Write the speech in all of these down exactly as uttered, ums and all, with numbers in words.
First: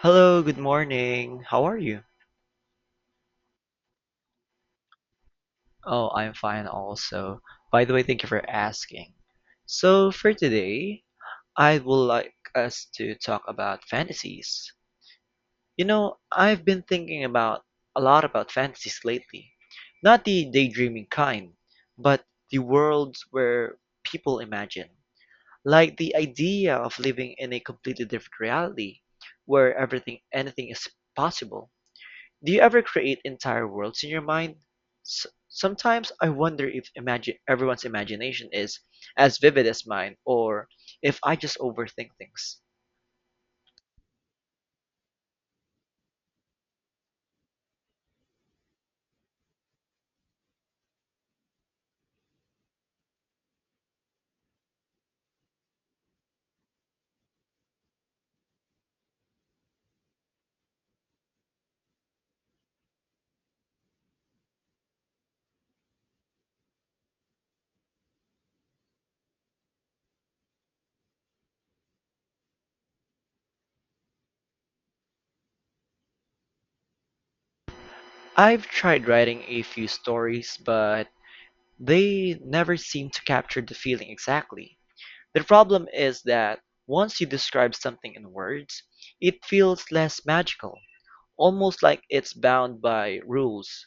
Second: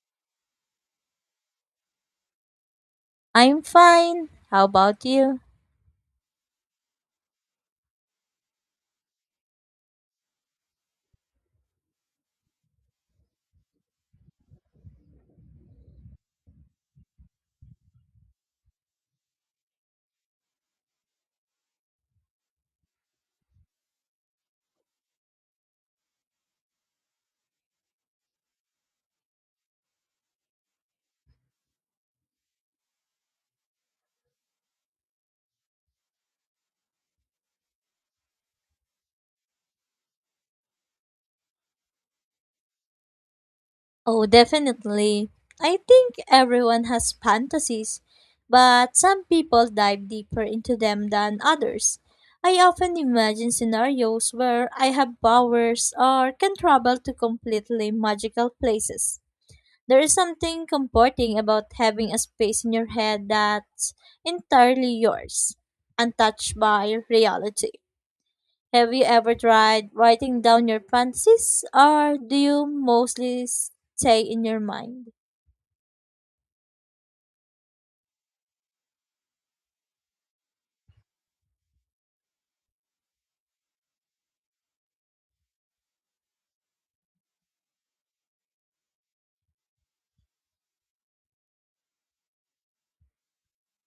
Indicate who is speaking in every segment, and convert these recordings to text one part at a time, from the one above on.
Speaker 1: Hello, good morning. How are you?
Speaker 2: I'm fine. How about you?
Speaker 1: Oh, I'm fine also. By the way, thank you for asking. So, for today, I would like us to talk about fantasies. You know, I've been thinking about a lot about fantasies lately. Not the daydreaming kind, but the worlds where people imagine. Like the idea of living in a completely different reality where everything anything is possible. Do you ever create entire worlds in your mind? S- sometimes I wonder if imagine everyone's imagination is as vivid as mine, or if I just overthink things.
Speaker 2: Oh, definitely. I think everyone has fantasies, but some people dive deeper into them than others. I often imagine scenarios where I have powers or can travel to completely magical places. There is something comforting about having a space in your head that's entirely yours, untouched by reality. Have you ever tried writing down your fantasies, or do you mostly stay in your mind?
Speaker 1: I've tried writing a few stories, but they never seem to capture the feeling exactly. The problem is that once you describe something in words, it feels less magical, almost like it's bound by rules.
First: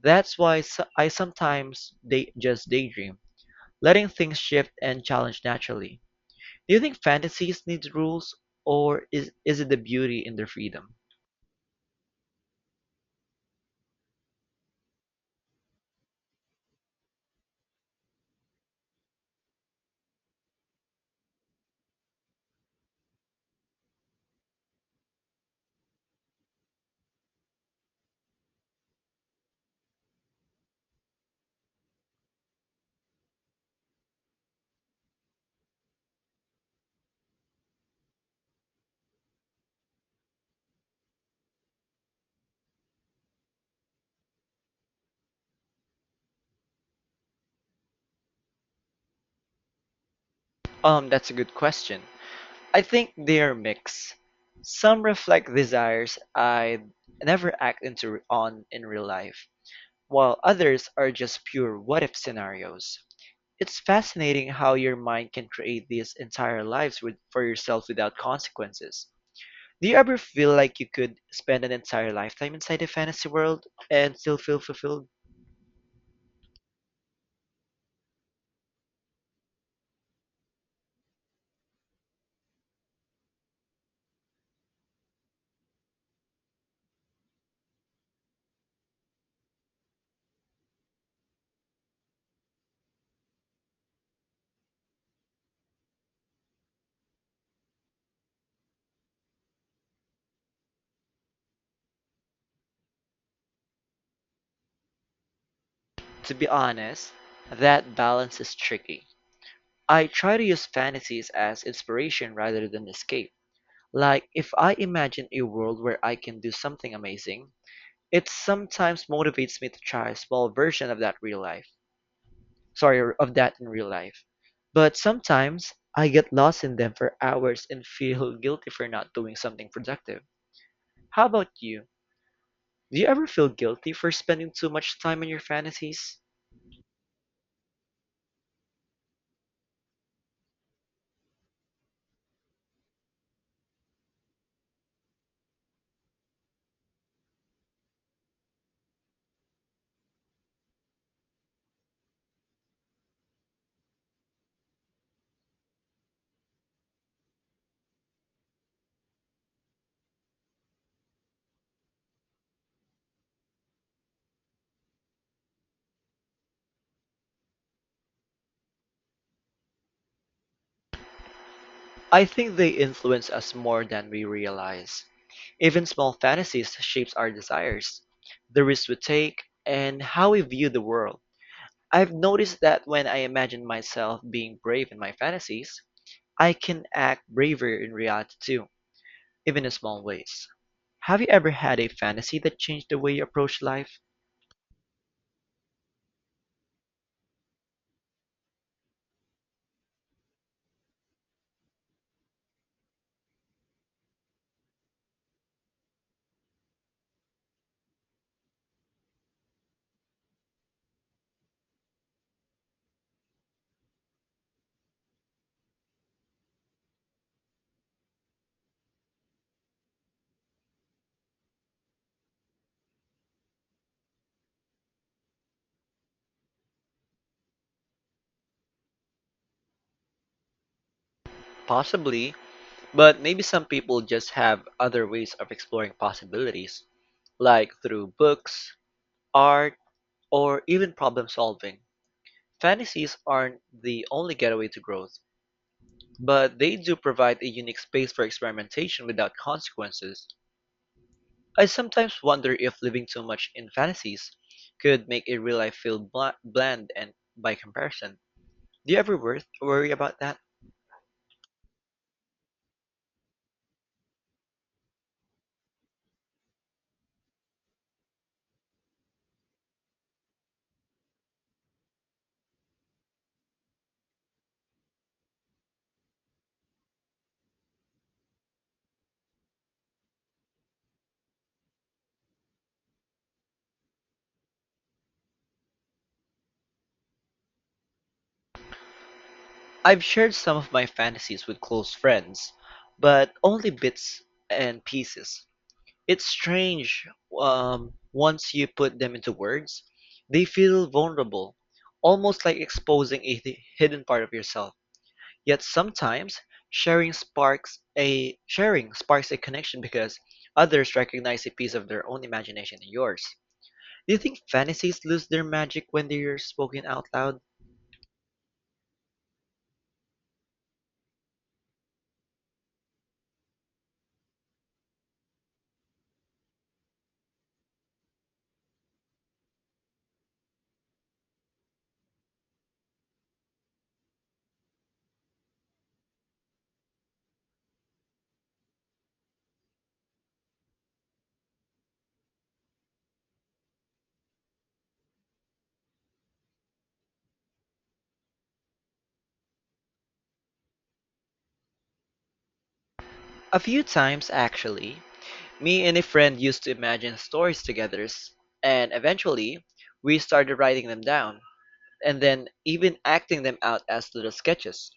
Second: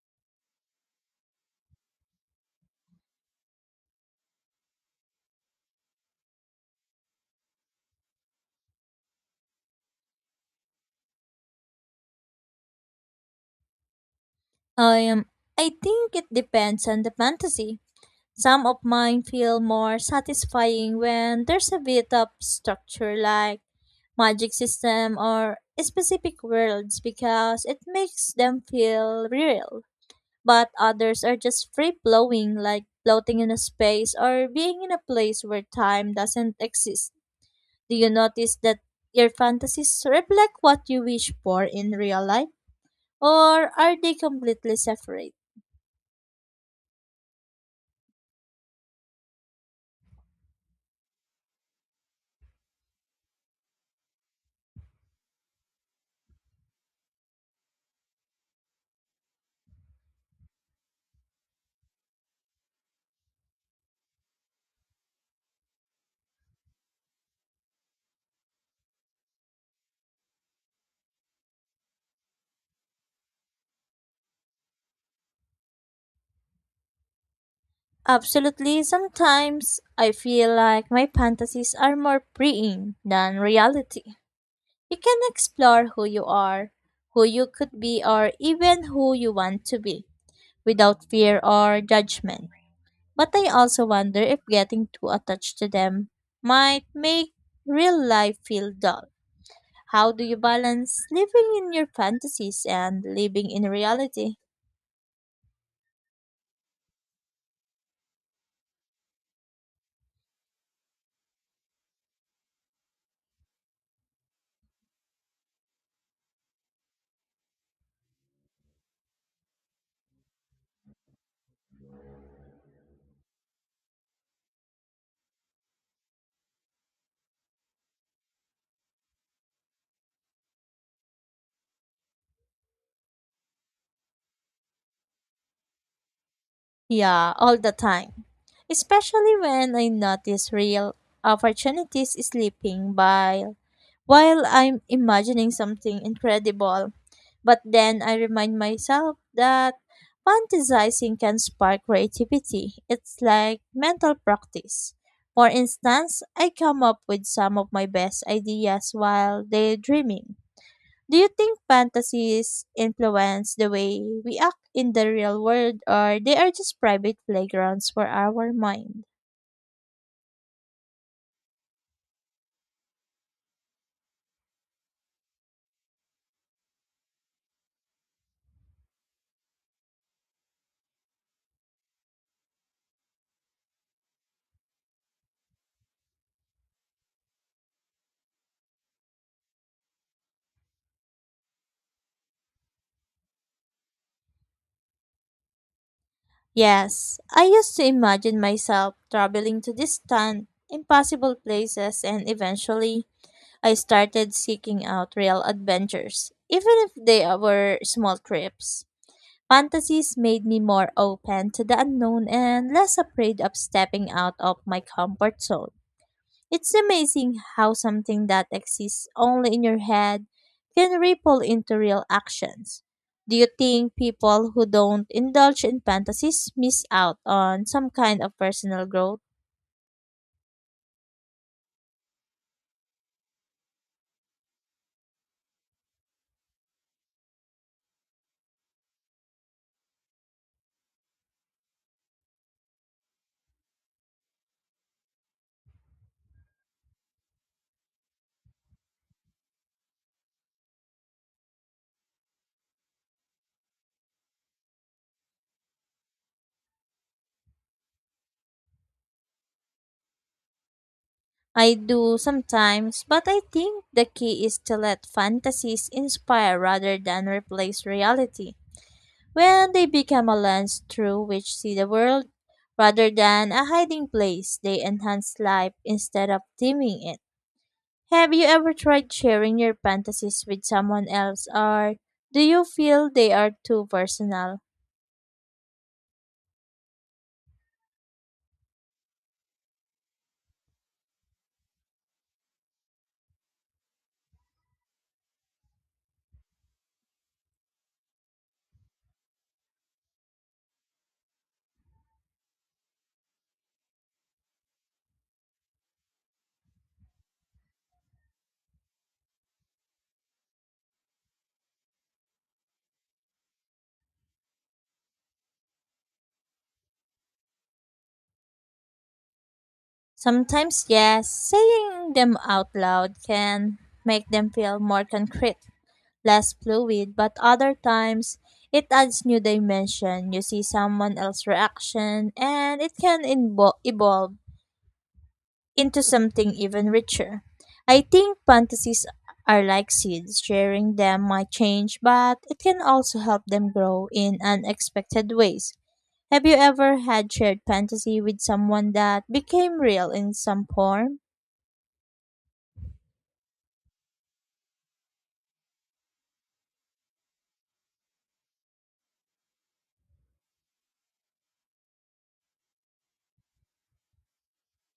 Speaker 1: That's why so- I sometimes day- just daydream, letting things shift and challenge naturally. Do you think fantasies need rules, or is is it the beauty in their freedom?
Speaker 2: Um, I think it depends on the fantasy. Some of mine feel more satisfying when there's a bit of structure like magic system or specific worlds because it makes them feel real. But others are just free flowing like floating in a space or being in a place where time doesn't exist. Do you notice that your fantasies reflect what you wish for in real life, or are they completely separate?
Speaker 1: Um, that's a good question. I think they're mixed. Some reflect desires I never act into on in real life, while others are just pure what if scenarios. It's fascinating how your mind can create these entire lives with, for yourself without consequences. Do you ever feel like you could spend an entire lifetime inside a fantasy world and still feel fulfilled?
Speaker 2: Absolutely, sometimes I feel like my fantasies are more freeing than reality. You can explore who you are, who you could be, or even who you want to be without fear or judgment. But I also wonder if getting too attached to them might make real life feel dull. How do you balance living in your fantasies and living in reality?
Speaker 1: To be honest, that balance is tricky. I try to use fantasies as inspiration rather than escape. Like, if I imagine a world where I can do something amazing, it sometimes motivates me to try a small version of that real life. Sorry, of that in real life. But sometimes I get lost in them for hours and feel guilty for not doing something productive. How about you? Do you ever feel guilty for spending too much time in your fantasies?
Speaker 2: Yeah, all the time. Especially when I notice real opportunities slipping by while I'm imagining something incredible. But then I remind myself that fantasizing can spark creativity. It's like mental practice. For instance, I come up with some of my best ideas while daydreaming. Do you think fantasies influence the way we act in the real world or they are just private playgrounds for our mind?
Speaker 1: I think they influence us more than we realize. Even small fantasies shapes our desires, the risks we take, and how we view the world. I've noticed that when I imagine myself being brave in my fantasies, I can act braver in reality too, even in small ways. Have you ever had a fantasy that changed the way you approach life?
Speaker 2: Yes, I used to imagine myself traveling to distant, impossible places and eventually I started seeking out real adventures, even if they were small trips. Fantasies made me more open to the unknown and less afraid of stepping out of my comfort zone. It's amazing how something that exists only in your head can ripple into real actions. Do you think people who don't indulge in fantasies miss out on some kind of personal growth?
Speaker 1: Possibly, but maybe some people just have other ways of exploring possibilities, like through books, art, or even problem solving. Fantasies aren't the only getaway to growth. But they do provide a unique space for experimentation without consequences. I sometimes wonder if living too much in fantasies could make a real life feel bla- bland and by comparison. Do you ever wor- worry about that?
Speaker 2: I do sometimes, but I think the key is to let fantasies inspire rather than replace reality. When they become a lens through which see the world rather than a hiding place, they enhance life instead of dimming it. Have you ever tried sharing your fantasies with someone else, or do you feel they are too personal?
Speaker 1: I've shared some of my fantasies with close friends, but only bits and pieces. It's strange, um, once you put them into words, they feel vulnerable, almost like exposing a hi- hidden part of yourself. Yet sometimes, sharing sparks a sharing sparks a connection because others recognize a piece of their own imagination in yours. Do you think fantasies lose their magic when they're spoken out loud?
Speaker 2: Sometimes, yes, saying them out loud can make them feel more concrete, less fluid, but other times it adds new dimension. You see someone else's reaction, and it can invo- evolve into something even richer. I think fantasies are like seeds. Sharing them might change, but it can also help them grow in unexpected ways. Have you ever had shared fantasy with someone that became real in some form?
Speaker 1: A few times actually, me and a friend used to imagine stories together, s- and eventually, we started writing them down and then even acting them out as little sketches.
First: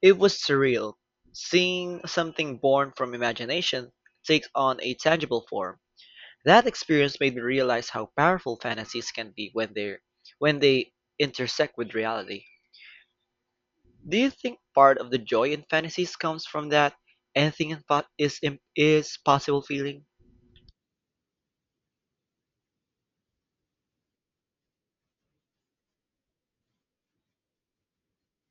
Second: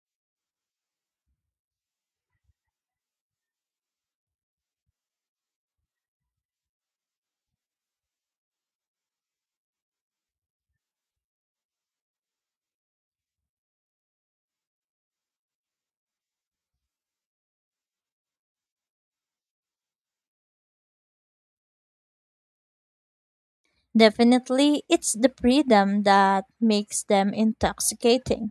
Speaker 1: It was surreal, seeing something born from imagination take on a tangible form. That experience made me realize how powerful fantasies can be when they when they intersect with reality. Do you think part of the joy in fantasies comes from that anything in po- is im- is possible feeling?
Speaker 2: Definitely, it's the freedom that makes them intoxicating.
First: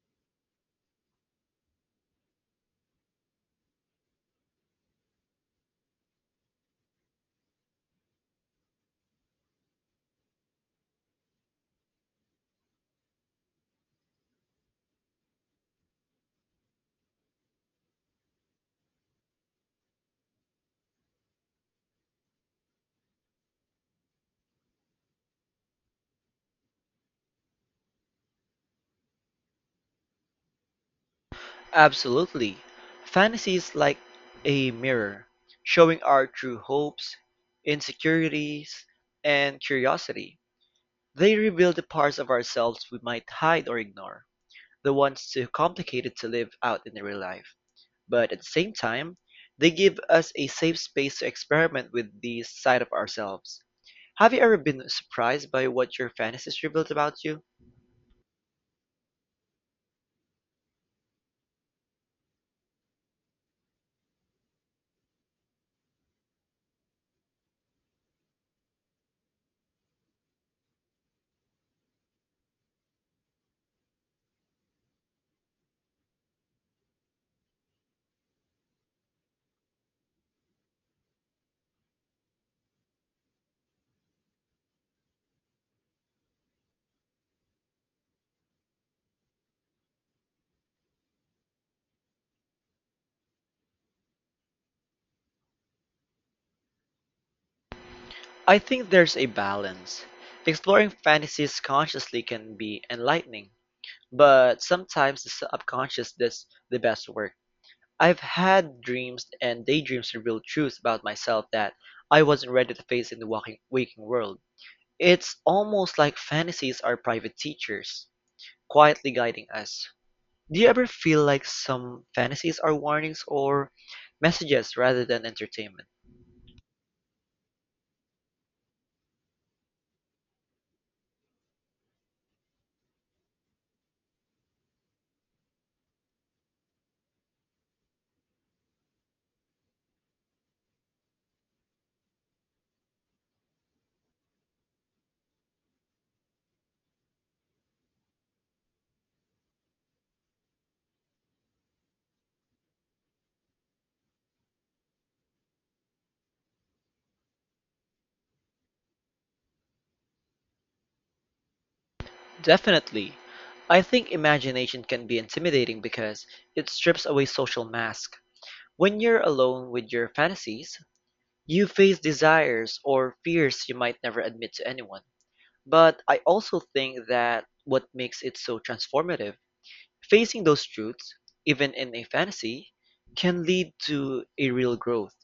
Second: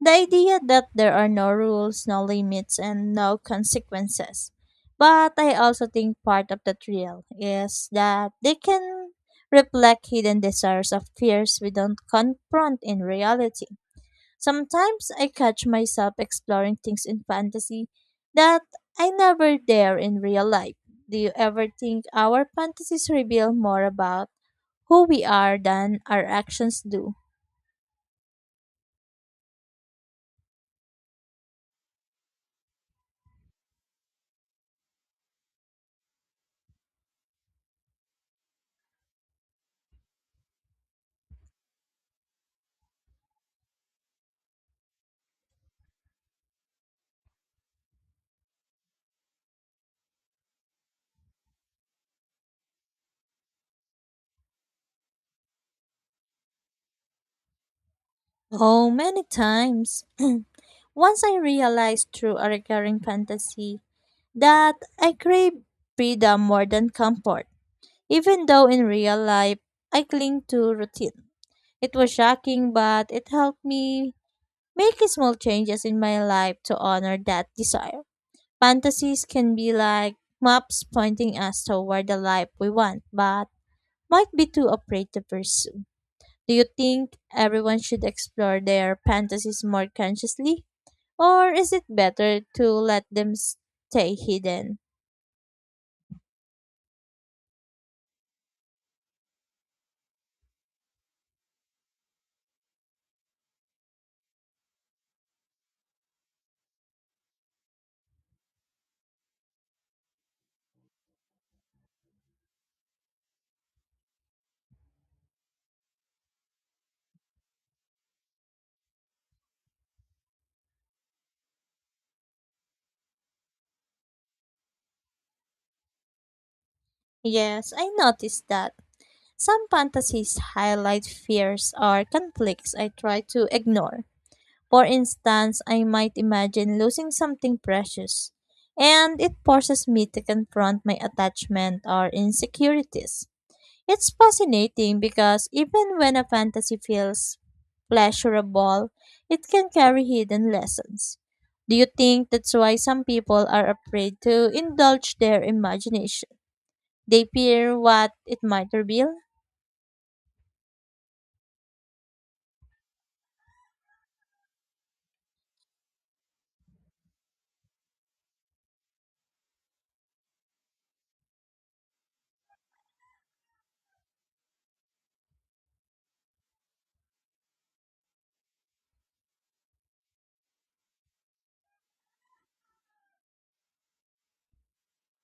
Speaker 2: The idea that there are no rules, no limits, and no consequences. But I also think part of the thrill is that they can reflect hidden desires of fears we don't confront in reality. Sometimes I catch myself exploring things in fantasy that I never dare in real life. Do you ever think our fantasies reveal more about who we are than our actions do?
Speaker 1: Absolutely. Fantasy is like a mirror, showing our true hopes, insecurities, and curiosity. They reveal the parts of ourselves we might hide or ignore, the ones too complicated to live out in real life. But at the same time, they give us a safe space to experiment with these side of ourselves. Have you ever been surprised by what your fantasies revealed about you?
Speaker 2: Oh, many times. Once I realized through a recurring fantasy that I crave freedom more than comfort, even though in real life I cling to routine. It was shocking, but it helped me make small changes in my life to honor that desire. Fantasies can be like maps pointing us toward the life we want, but might be too afraid to pursue. Do you think everyone should explore their fantasies more consciously? Or is it better to let them stay hidden?
Speaker 1: I think there's a balance. Exploring fantasies consciously can be enlightening, but sometimes the subconscious does the best work. I've had dreams and daydreams reveal truths about myself that I wasn't ready to face in the walking, waking world. It's almost like fantasies are private teachers, quietly guiding us. Do you ever feel like some fantasies are warnings or messages rather than entertainment?
Speaker 2: Yes, I noticed that. Some fantasies highlight fears or conflicts I try to ignore. For instance, I might imagine losing something precious, and it forces me to confront my attachment or insecurities. It's fascinating because even when a fantasy feels pleasurable, it can carry hidden lessons. Do you think that's why some people are afraid to indulge their imagination? They fear what it might reveal?
Speaker 1: Definitely. I think imagination can be intimidating because it strips away social mask. When you're alone with your fantasies, you face desires or fears you might never admit to anyone. But I also think that what makes it so transformative, facing those truths, even in a fantasy, can lead to a real growth.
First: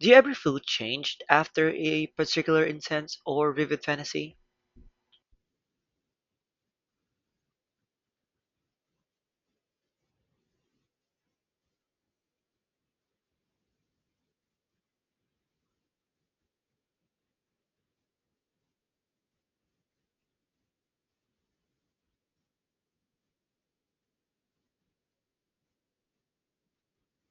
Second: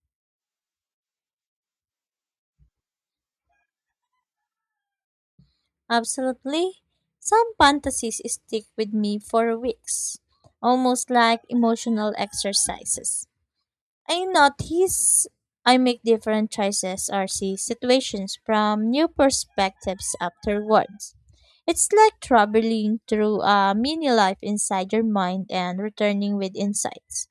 Speaker 1: Do you ever feel changed after a particular intense or vivid fantasy?
Speaker 2: Absolutely. Some fantasies stick with me for weeks, almost like emotional exercises. I notice I make different choices or see situations from new perspectives afterwards. It's like traveling through a mini life inside your mind and returning with insights.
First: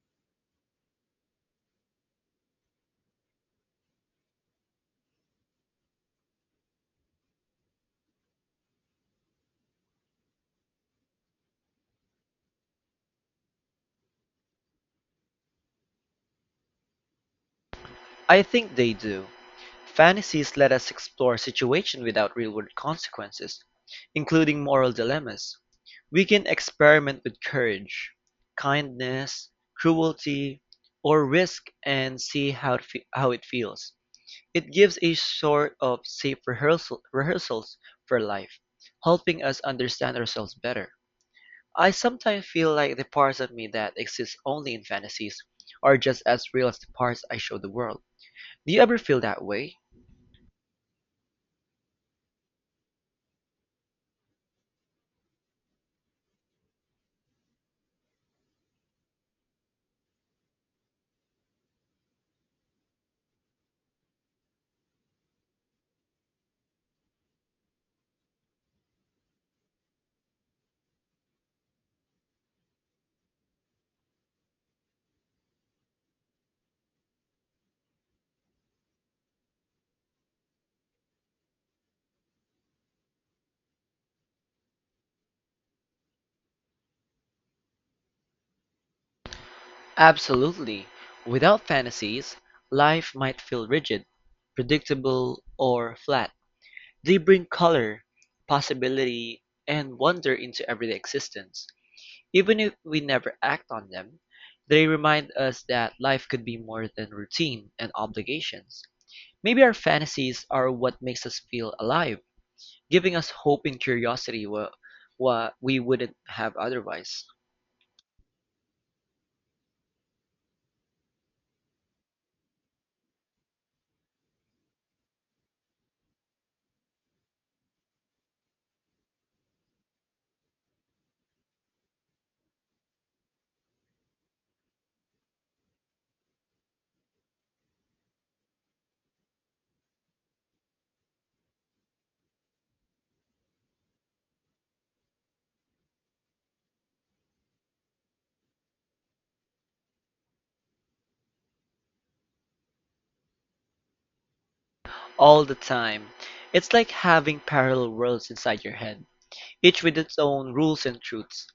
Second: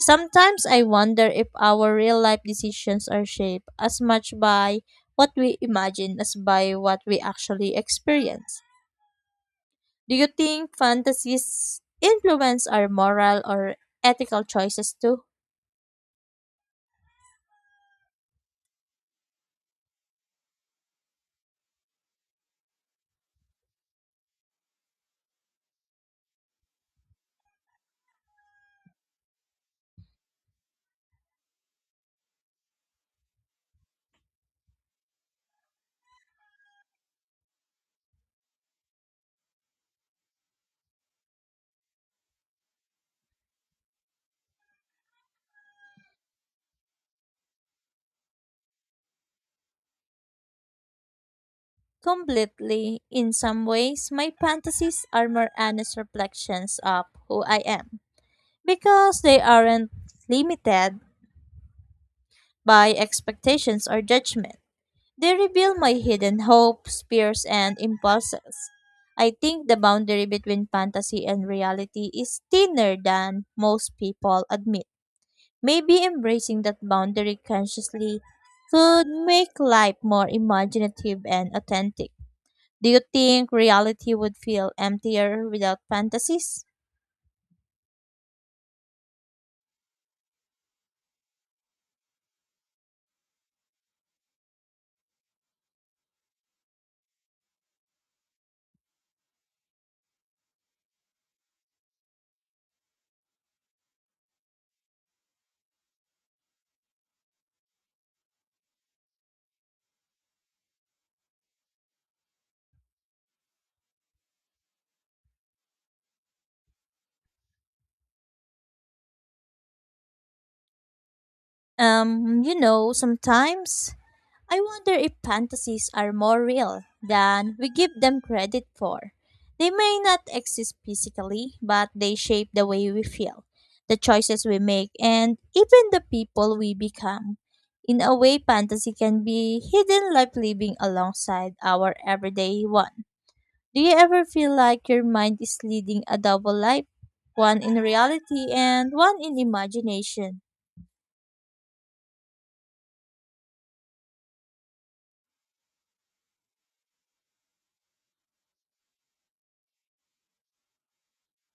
Speaker 2: Sometimes I wonder if our real life decisions are shaped as much by what we imagine as by what we actually experience. Do you think fantasies influence our moral or ethical choices too?
Speaker 1: I think they do. Fantasies let us explore situations without real world consequences, including moral dilemmas. We can experiment with courage, kindness, cruelty, or risk and see how it, fe- how it feels. It gives a sort of safe rehearsal, rehearsals for life, helping us understand ourselves better. I sometimes feel like the parts of me that exist only in fantasies are just as real as the parts I show the world. Do you ever feel that way?
Speaker 2: Completely. In some ways, my fantasies are more honest reflections of who I am because they aren't limited by expectations or judgment. They reveal my hidden hopes, fears, and impulses. I think the boundary between fantasy and reality is thinner than most people admit. Maybe embracing that boundary consciously could make life more imaginative and authentic. Do you think reality would feel emptier without fantasies?
Speaker 1: Absolutely. Without fantasies, life might feel rigid, predictable, or flat. They bring color, possibility, and wonder into everyday existence. Even if we never act on them, they remind us that life could be more than routine and obligations. Maybe our fantasies are what makes us feel alive, giving us hope and curiosity what, what we wouldn't have otherwise.
Speaker 2: Um, you know, sometimes I wonder if fantasies are more real than we give them credit for. They may not exist physically, but they shape the way we feel, the choices we make, and even the people we become. In a way, fantasy can be hidden life living alongside our everyday one. Do you ever feel like your mind is leading a double life, one in reality and one in imagination?
Speaker 1: All the time. It's like having parallel worlds inside your head, each with its own rules and truths.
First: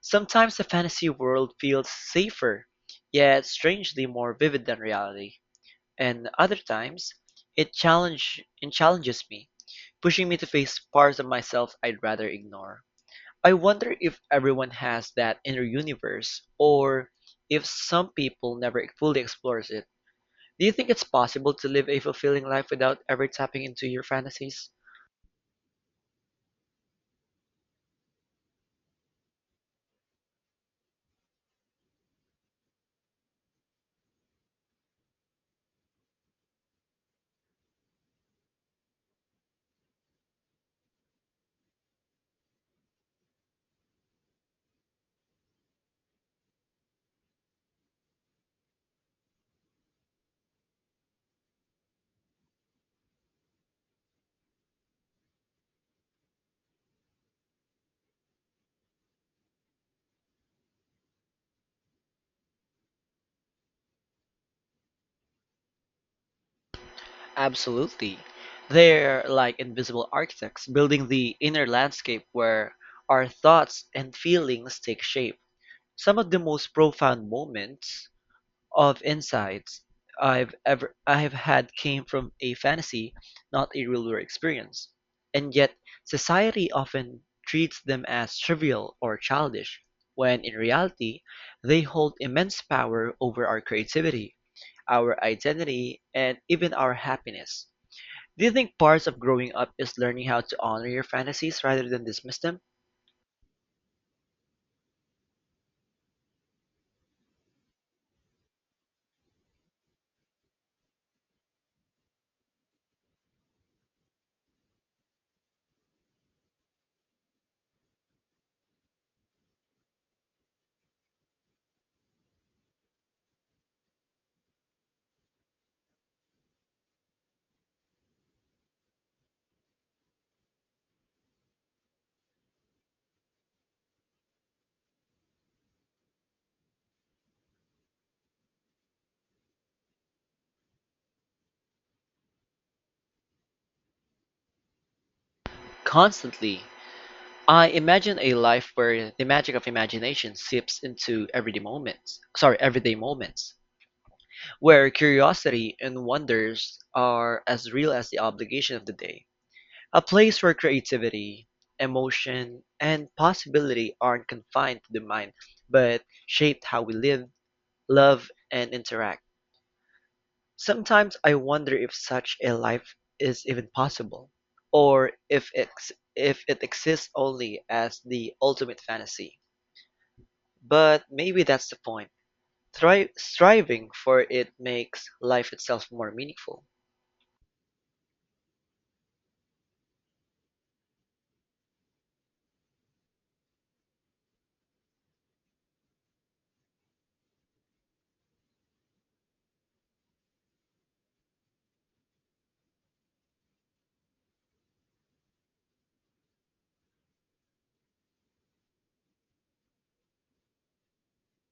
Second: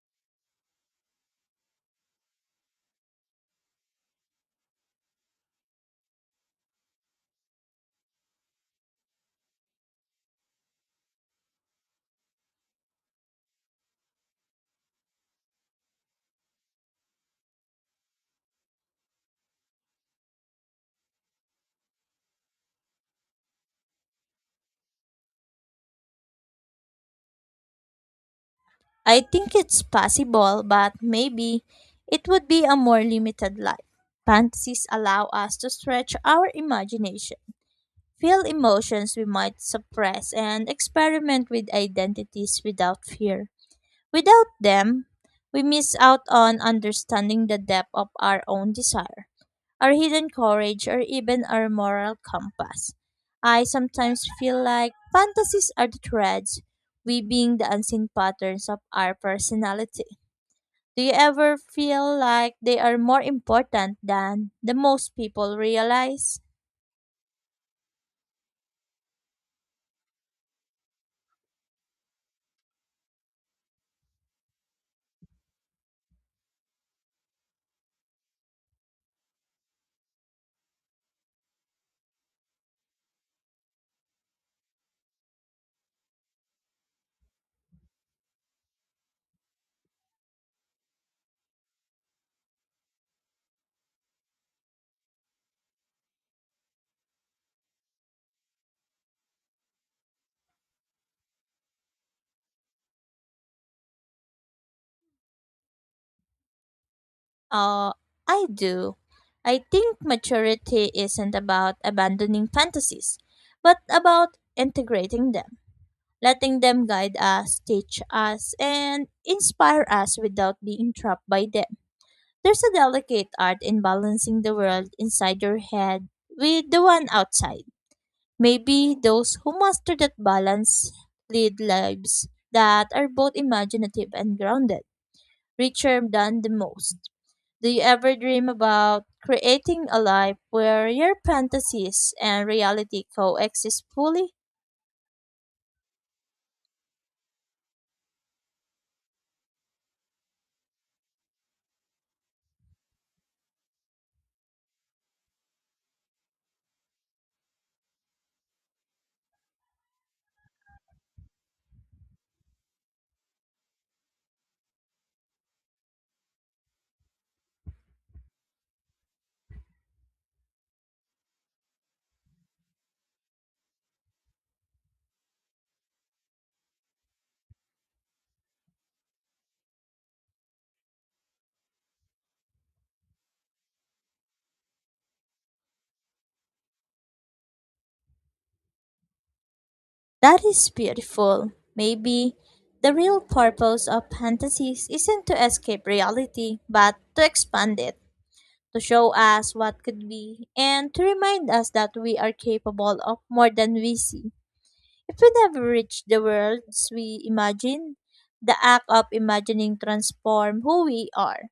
Speaker 1: Sometimes the fantasy world feels safer, yet strangely more vivid than reality. And other times, it challenge it challenges me, pushing me to face parts of myself I'd rather ignore. I wonder if everyone has that inner universe, or if some people never fully explores it. Do you think it's possible to live a fulfilling life without ever tapping into your fantasies?
Speaker 2: I think it's possible, but maybe it would be a more limited life. Fantasies allow us to stretch our imagination, feel emotions we might suppress, and experiment with identities without fear. Without them, we miss out on understanding the depth of our own desire our hidden courage, or even our moral compass. I sometimes feel like fantasies are the threads weaving the unseen patterns of our personality. Do you ever feel like they are more important than the most people realize?
Speaker 1: Absolutely. They're like invisible architects building the inner landscape where our thoughts and feelings take shape. Some of the most profound moments of insights I've ever I have had came from a fantasy, not a real world experience. And yet, society often treats them as trivial or childish, when in reality, they hold immense power over our creativity, our identity, and even our happiness. Do you think parts of growing up is learning how to honor your fantasies rather than dismiss them?
Speaker 2: Uh, I do. I think maturity isn't about abandoning fantasies, but about integrating them letting them guide us, teach us, and inspire us without being trapped by them. There's a delicate art in balancing the world inside your head with the one outside. Maybe those who master that balance lead lives that are both imaginative and grounded, richer than the most. Do you ever dream about creating a life where your fantasies and reality coexist fully?
Speaker 1: Constantly. I imagine a life where the magic of imagination seeps into everyday moments. Sorry, everyday moments, where curiosity and wonders are as real as the obligation of the day. A place where creativity, emotion, and possibility aren't confined to the mind, but shaped how we live, love, and interact. Sometimes I wonder if such a life is even possible, or if it, if it exists only as the ultimate fantasy. But maybe that's the point. Thri- striving for it makes life itself more meaningful.
Speaker 2: That is beautiful. Maybe the real purpose of fantasies isn't to escape reality, but to expand it, to show us what could be, and to remind us that we are capable of more than we see. If we never reach the worlds we imagine, the act of imagining transforms who we are.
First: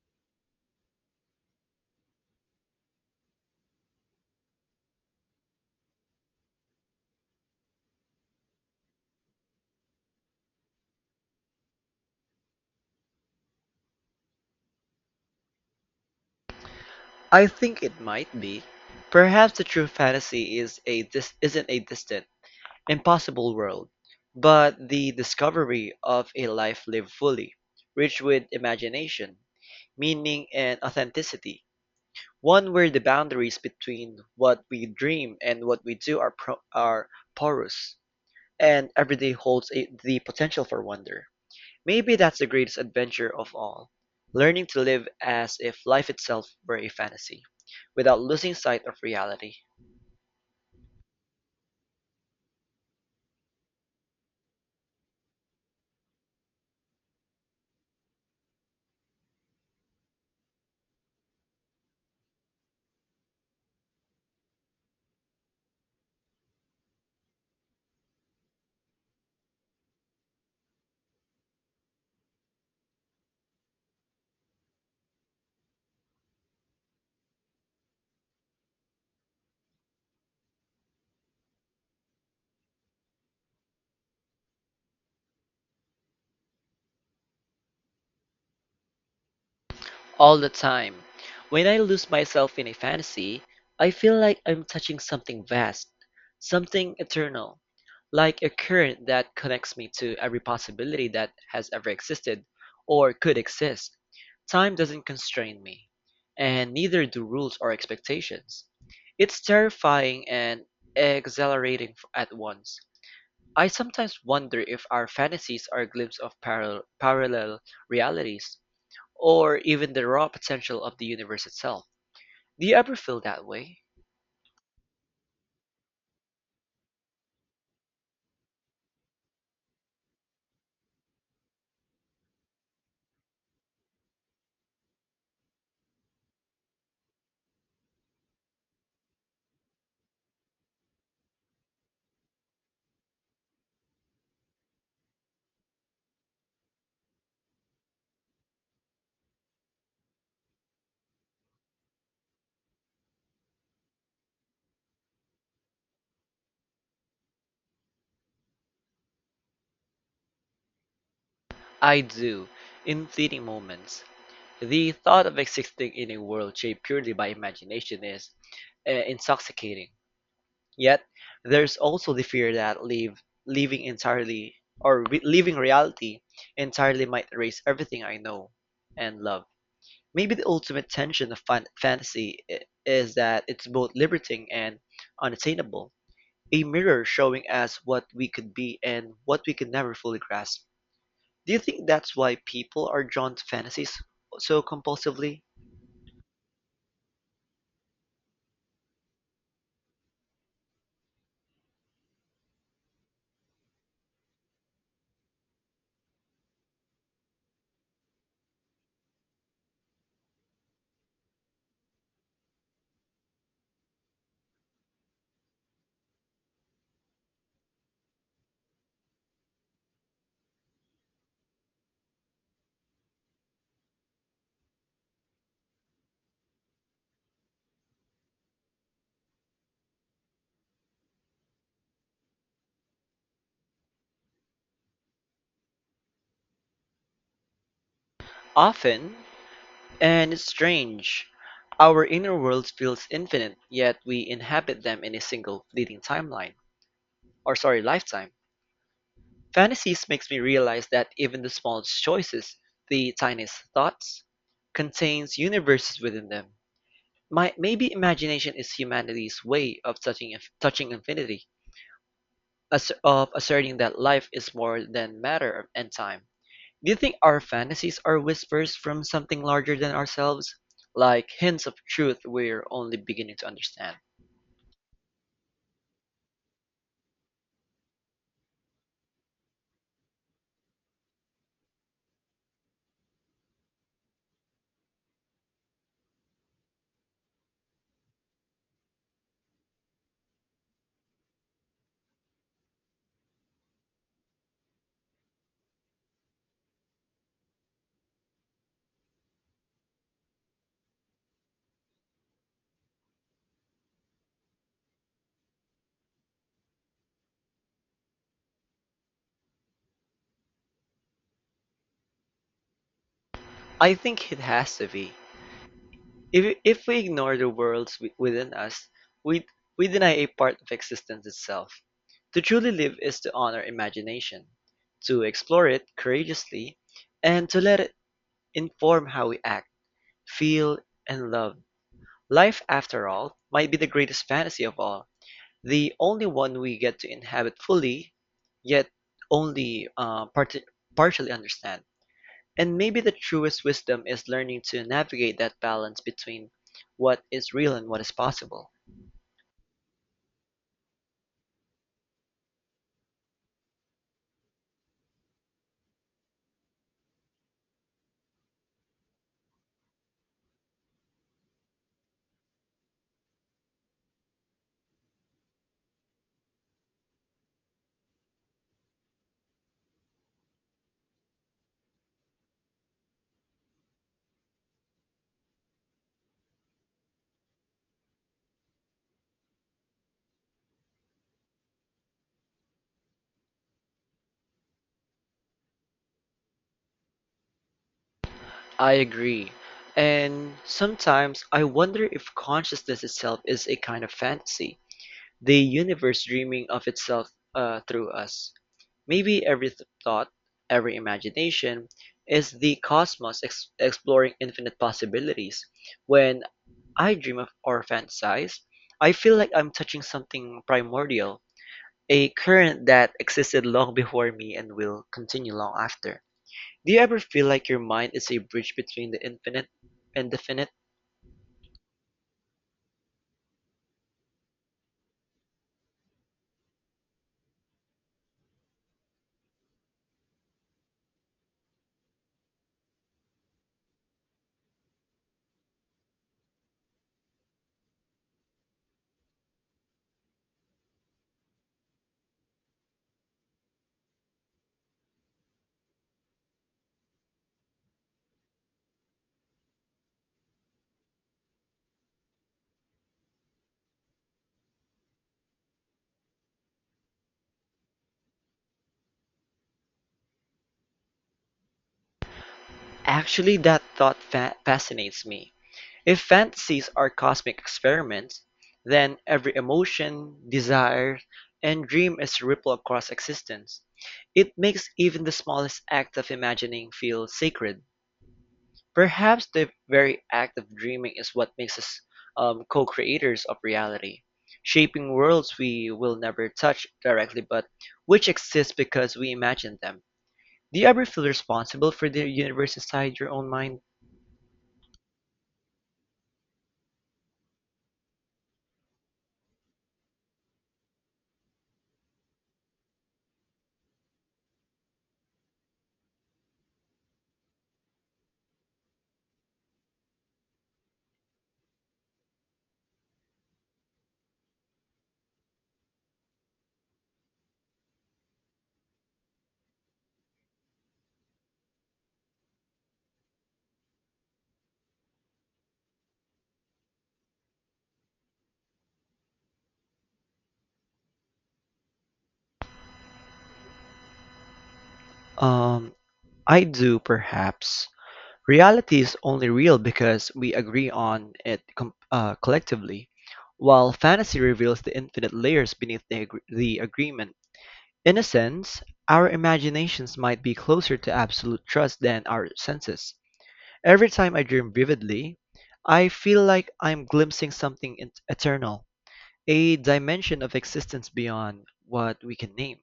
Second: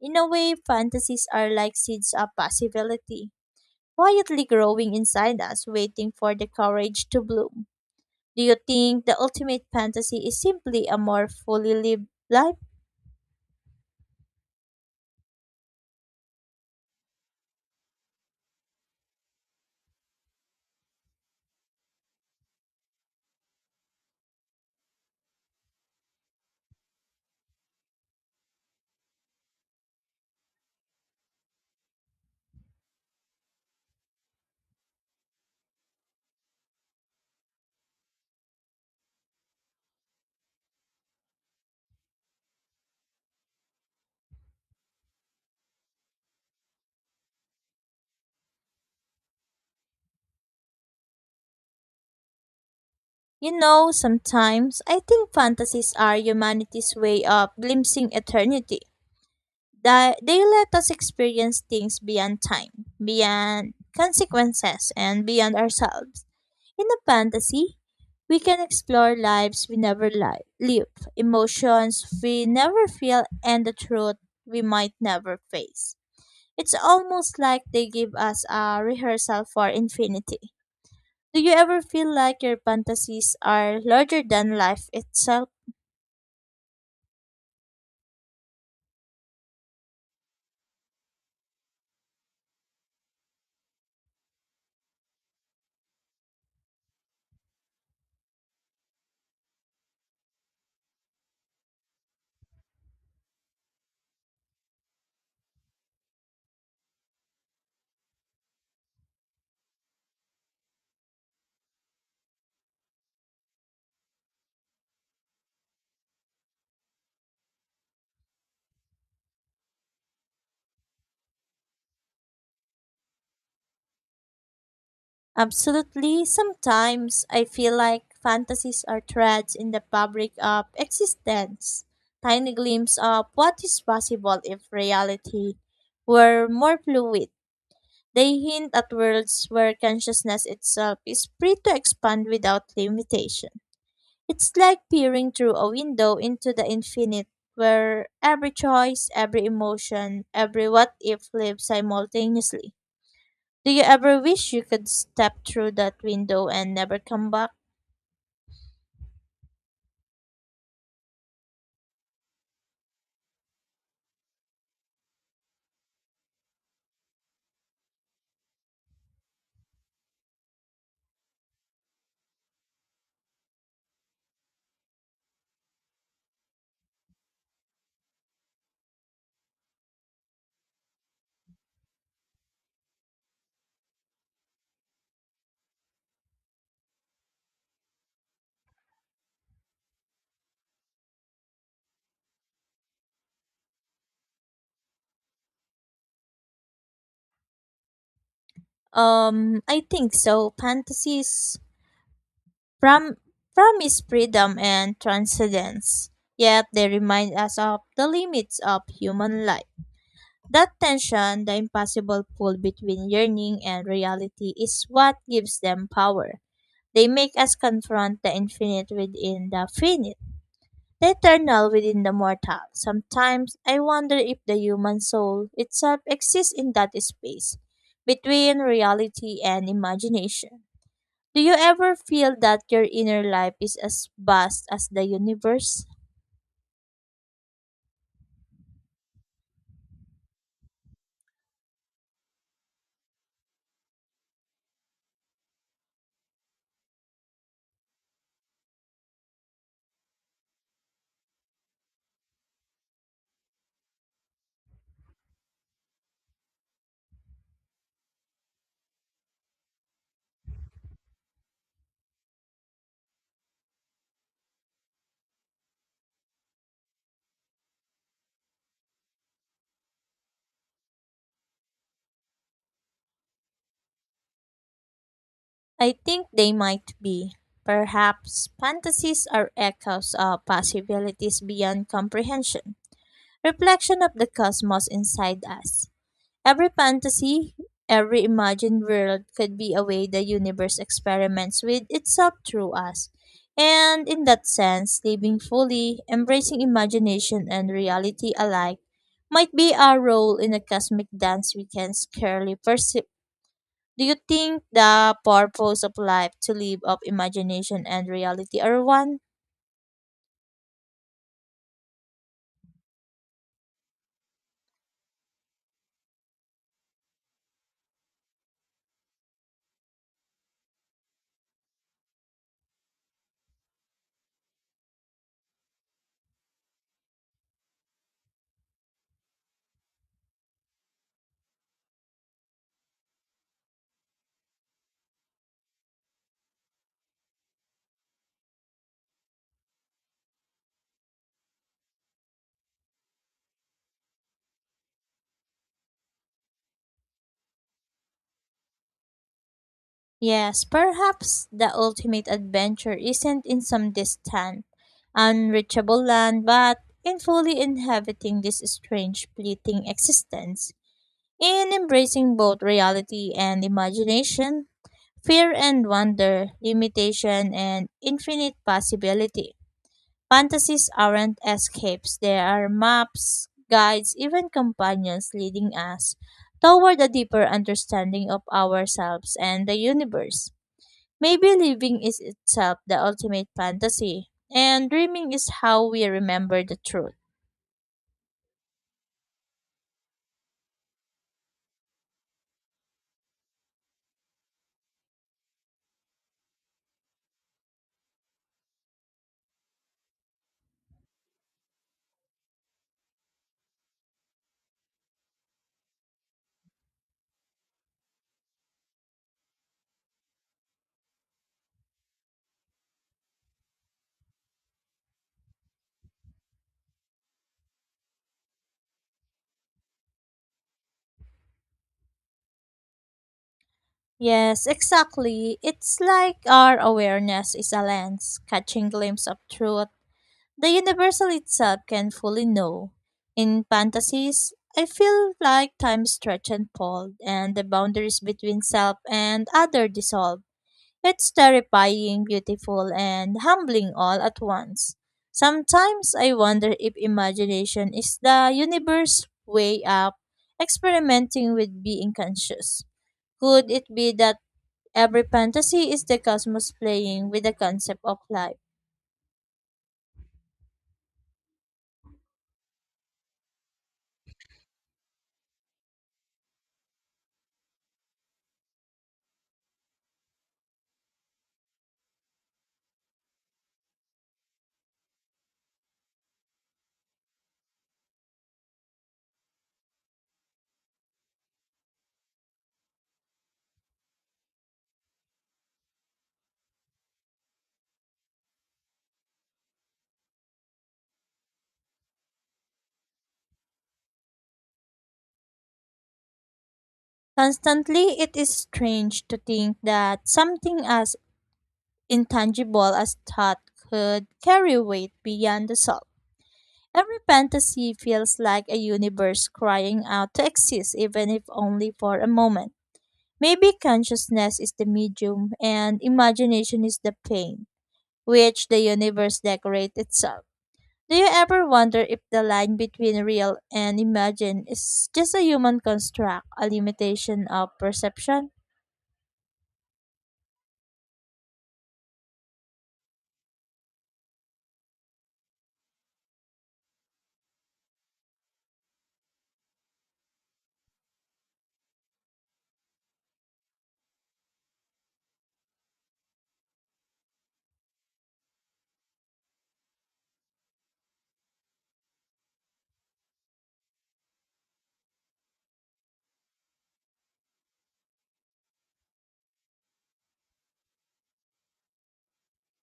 Speaker 2: In a way, fantasies are like seeds of possibility, quietly growing inside us, waiting for the courage to bloom. Do you think the ultimate fantasy is simply a more fully lived life?
Speaker 1: I think it might be. Perhaps the true fantasy is a dis- isn't a distant, impossible world, but the discovery of a life lived fully, rich with imagination, meaning, and authenticity. One where the boundaries between what we dream and what we do are, pro- are porous, and every day holds a- the potential for wonder. Maybe that's the greatest adventure of all, learning to live as if life itself were a fantasy, without losing sight of reality.
Speaker 2: You know, sometimes I think fantasies are humanity's way of glimpsing eternity. That they let us experience things beyond time, beyond consequences, and beyond ourselves. In a fantasy, we can explore lives we never li- live, emotions we never feel, and the truth we might never face. It's almost like they give us a rehearsal for infinity. Do you ever feel like your fantasies are larger than life itself?
Speaker 1: All the time. When I lose myself in a fantasy, I feel like I'm touching something vast, something eternal, like a current that connects me to every possibility that has ever existed or could exist. Time doesn't constrain me, and neither do rules or expectations. It's terrifying and exhilarating f- at once. I sometimes wonder if our fantasies are a glimpse of parallel, parallel realities, or even the raw potential of the universe itself. Do you ever feel that way?
Speaker 2: Absolutely. Sometimes I feel like fantasies are threads in the fabric of existence, tiny glimpse of what is possible if reality were more fluid. They hint at worlds where consciousness itself is free to expand without limitation. It's like peering through a window into the infinite, where every choice, every emotion, every what if lives simultaneously. Do you ever wish you could step through that window and never come back?
Speaker 1: I do, in fleeting moments. The thought of existing in a world shaped purely by imagination is uh, intoxicating. Yet, there's also the fear that leave, leaving entirely or re- leaving reality entirely might erase everything I know and love. Maybe the ultimate tension of fan- fantasy i- is that it's both liberating and unattainable, a mirror showing us what we could be and what we could never fully grasp. Do you think that's why people are drawn to fantasies so compulsively?
Speaker 2: Um, I think so. Fantasies prom- promise freedom and transcendence, yet they remind us of the limits of human life. That tension, the impossible pull between yearning and reality, is what gives them power. They make us confront the infinite within the finite, the eternal within the mortal. Sometimes I wonder if the human soul itself exists in that space between reality and imagination. Do you ever feel that your inner life is as vast as the universe?
Speaker 1: Often, and it's strange, our inner world feels infinite, yet we inhabit them in a single fleeting timeline, or sorry, lifetime. Fantasies makes me realize that even the smallest choices, the tiniest thoughts, contains universes within them. My, maybe imagination is humanity's way of touching touching infinity, as, of asserting that life is more than matter and time. Do you think our fantasies are whispers from something larger than ourselves? Like hints of truth we're only beginning to understand?
Speaker 2: I think they might be. Perhaps fantasies are echoes of possibilities beyond comprehension, reflection of the cosmos inside us. Every fantasy, every imagined world could be a way the universe experiments with itself through us. And in that sense, living fully, embracing imagination and reality alike might be our role in a cosmic dance we can scarcely perceive. Do you think the purpose of life to live up imagination and reality are one?
Speaker 1: I think it has to be. If, if we ignore the worlds wi- within us, we, we deny a part of existence itself. To truly live is to honor imagination, to explore it courageously, and to let it inform how we act, feel, and love. Life, after all, might be the greatest fantasy of all, the only one we get to inhabit fully, yet only uh, part- partially understand. And maybe the truest wisdom is learning to navigate that balance between what is real and what is possible.
Speaker 2: Yes, perhaps the ultimate adventure isn't in some distant, unreachable land, but in fully inhabiting this strange, fleeting existence, in embracing both reality and imagination, fear and wonder, limitation and infinite possibility. Fantasies aren't escapes, they are maps, guides, even companions leading us toward a deeper understanding of ourselves and the universe. Maybe living is itself the ultimate fantasy, and dreaming is how we remember the truth.
Speaker 1: I agree. And sometimes I wonder if consciousness itself is a kind of fantasy, the universe dreaming of itself uh, through us. Maybe every th- thought, every imagination, is the cosmos ex- exploring infinite possibilities. When I dream of or fantasize, I feel like I'm touching something primordial, a current that existed long before me and will continue long after. Do you ever feel like your mind is a bridge between the infinite and definite?
Speaker 2: Yes, exactly. It's like our awareness is a lens, catching glimpse of truth the universal itself can fully know. In fantasies, I feel like time stretched and pulled, and the boundaries between self and other dissolve. It's terrifying, beautiful, and humbling all at once. Sometimes I wonder if imagination is the universe way up experimenting with being conscious. Could it be that every fantasy is the cosmos playing with the concept of life?
Speaker 1: Actually, that thought fa- fascinates me. If fantasies are cosmic experiments, then every emotion, desire, and dream is a ripple across existence. It makes even the smallest act of imagining feel sacred. Perhaps the very act of dreaming is what makes us um, co-creators of reality, shaping worlds we will never touch directly but which exist because we imagine them. Do you ever feel responsible for the universe inside your own mind?
Speaker 2: Constantly, it is strange to think that something as intangible as thought could carry weight beyond the self. Every fantasy feels like a universe crying out to exist, even if only for a moment. Maybe consciousness is the medium and imagination is the paint, which the universe decorates itself. Do you ever wonder if the line between real and imagined is just a human construct, a limitation of perception?
Speaker 1: Um, I do, perhaps. Reality is only real because we agree on it com- uh, collectively, while fantasy reveals the infinite layers beneath the, agr- the agreement. In a sense, our imaginations might be closer to absolute trust than our senses. Every time I dream vividly, I feel like I'm glimpsing something in- eternal, a dimension of existence beyond what we can name.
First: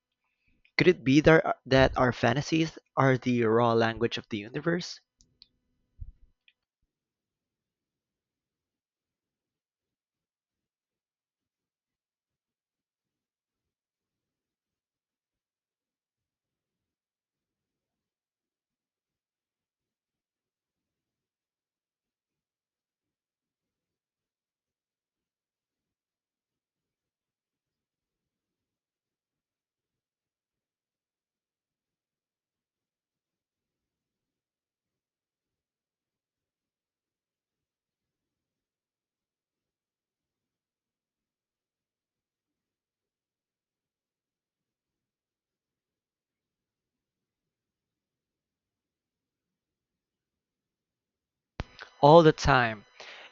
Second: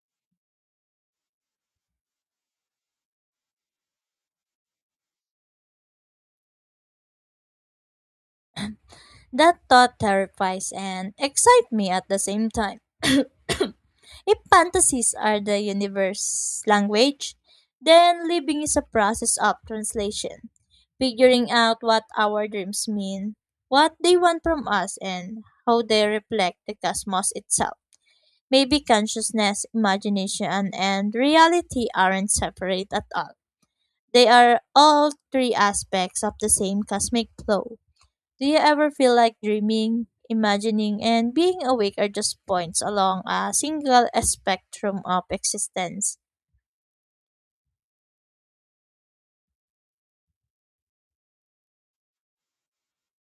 Speaker 1: Could it be that that our fantasies are the raw language of the universe?
Speaker 2: That thought terrifies and excites me at the same time. If fantasies are the universe language, then living is a process of translation, figuring out what our dreams mean, what they want from us, and how they reflect the cosmos itself. Maybe consciousness, imagination, and reality aren't separate at all. They are all three aspects of the same cosmic flow. Do you ever feel like dreaming, imagining, and being awake are just points along a single spectrum of existence?
Speaker 1: All the time.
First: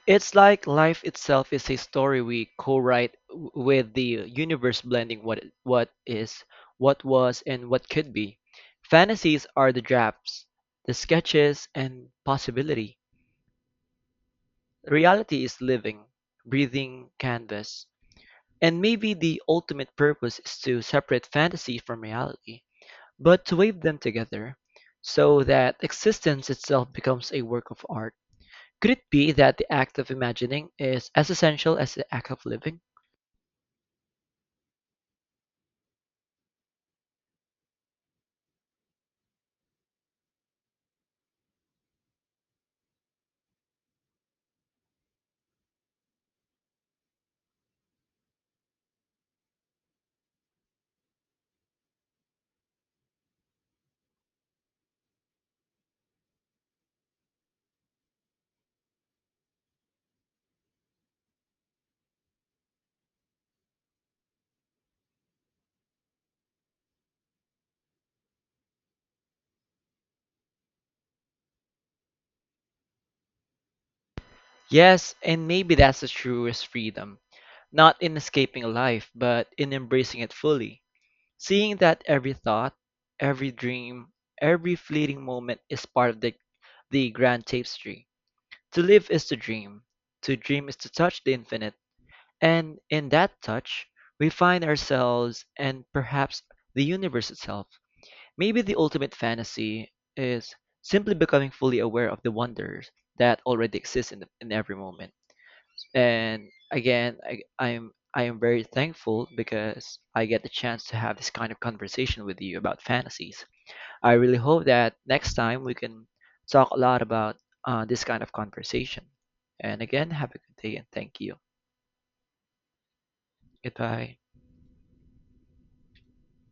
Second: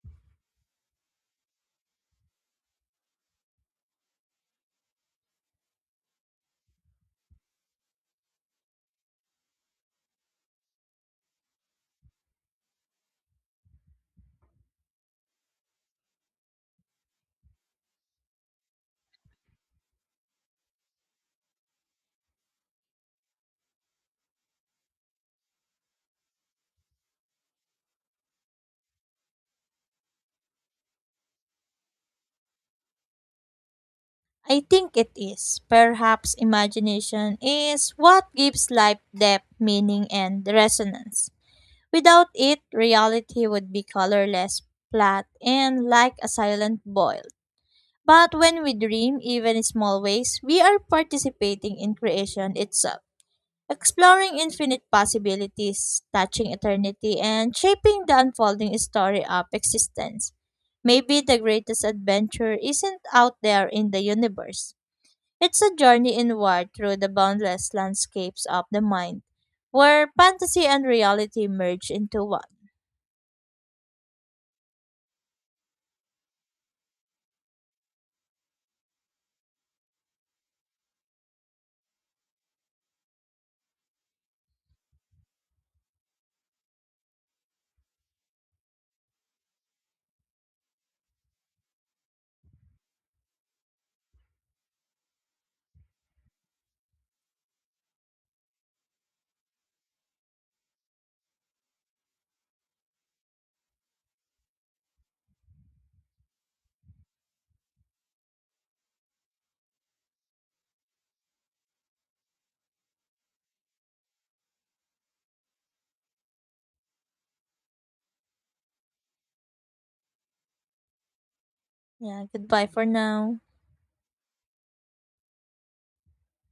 Speaker 1: It's like life itself is a story we co-write w- with the universe blending what what is, what was, and what could be. Fantasies are the drafts, the sketches, and possibility. Reality is living, breathing canvas. And maybe the ultimate purpose is to separate fantasy from reality, but to weave them together so that existence itself becomes a work of art. Could it be that the act of imagining is as essential as the act of living?
Speaker 2: I think it is. Perhaps imagination is what gives life depth, meaning, and resonance. Without it, reality would be colorless, flat, and like a silent boil. But when we dream, even in small ways, we are participating in creation itself. Exploring infinite possibilities, touching eternity, and shaping the unfolding story of existence. Maybe the greatest adventure isn't out there in the universe. It's a journey inward through the boundless landscapes of the mind, where fantasy and reality merge into one.
Speaker 1: Yes, and maybe that's the truest freedom, not in escaping life, but in embracing it fully. Seeing that every thought, every dream, every fleeting moment is part of the, the grand tapestry. To live is to dream, to dream is to touch the infinite, and in that touch, we find ourselves and perhaps the universe itself. Maybe the ultimate fantasy is simply becoming fully aware of the wonders that already exist in, the, in every moment. And again, I, I'm I am very thankful because I get the chance to have this kind of conversation with you about fantasies. I really hope that next time we can talk a lot about uh, this kind of conversation. And again, have a good day and thank you.
Speaker 2: Yeah, goodbye for now.
Speaker 1: Goodbye.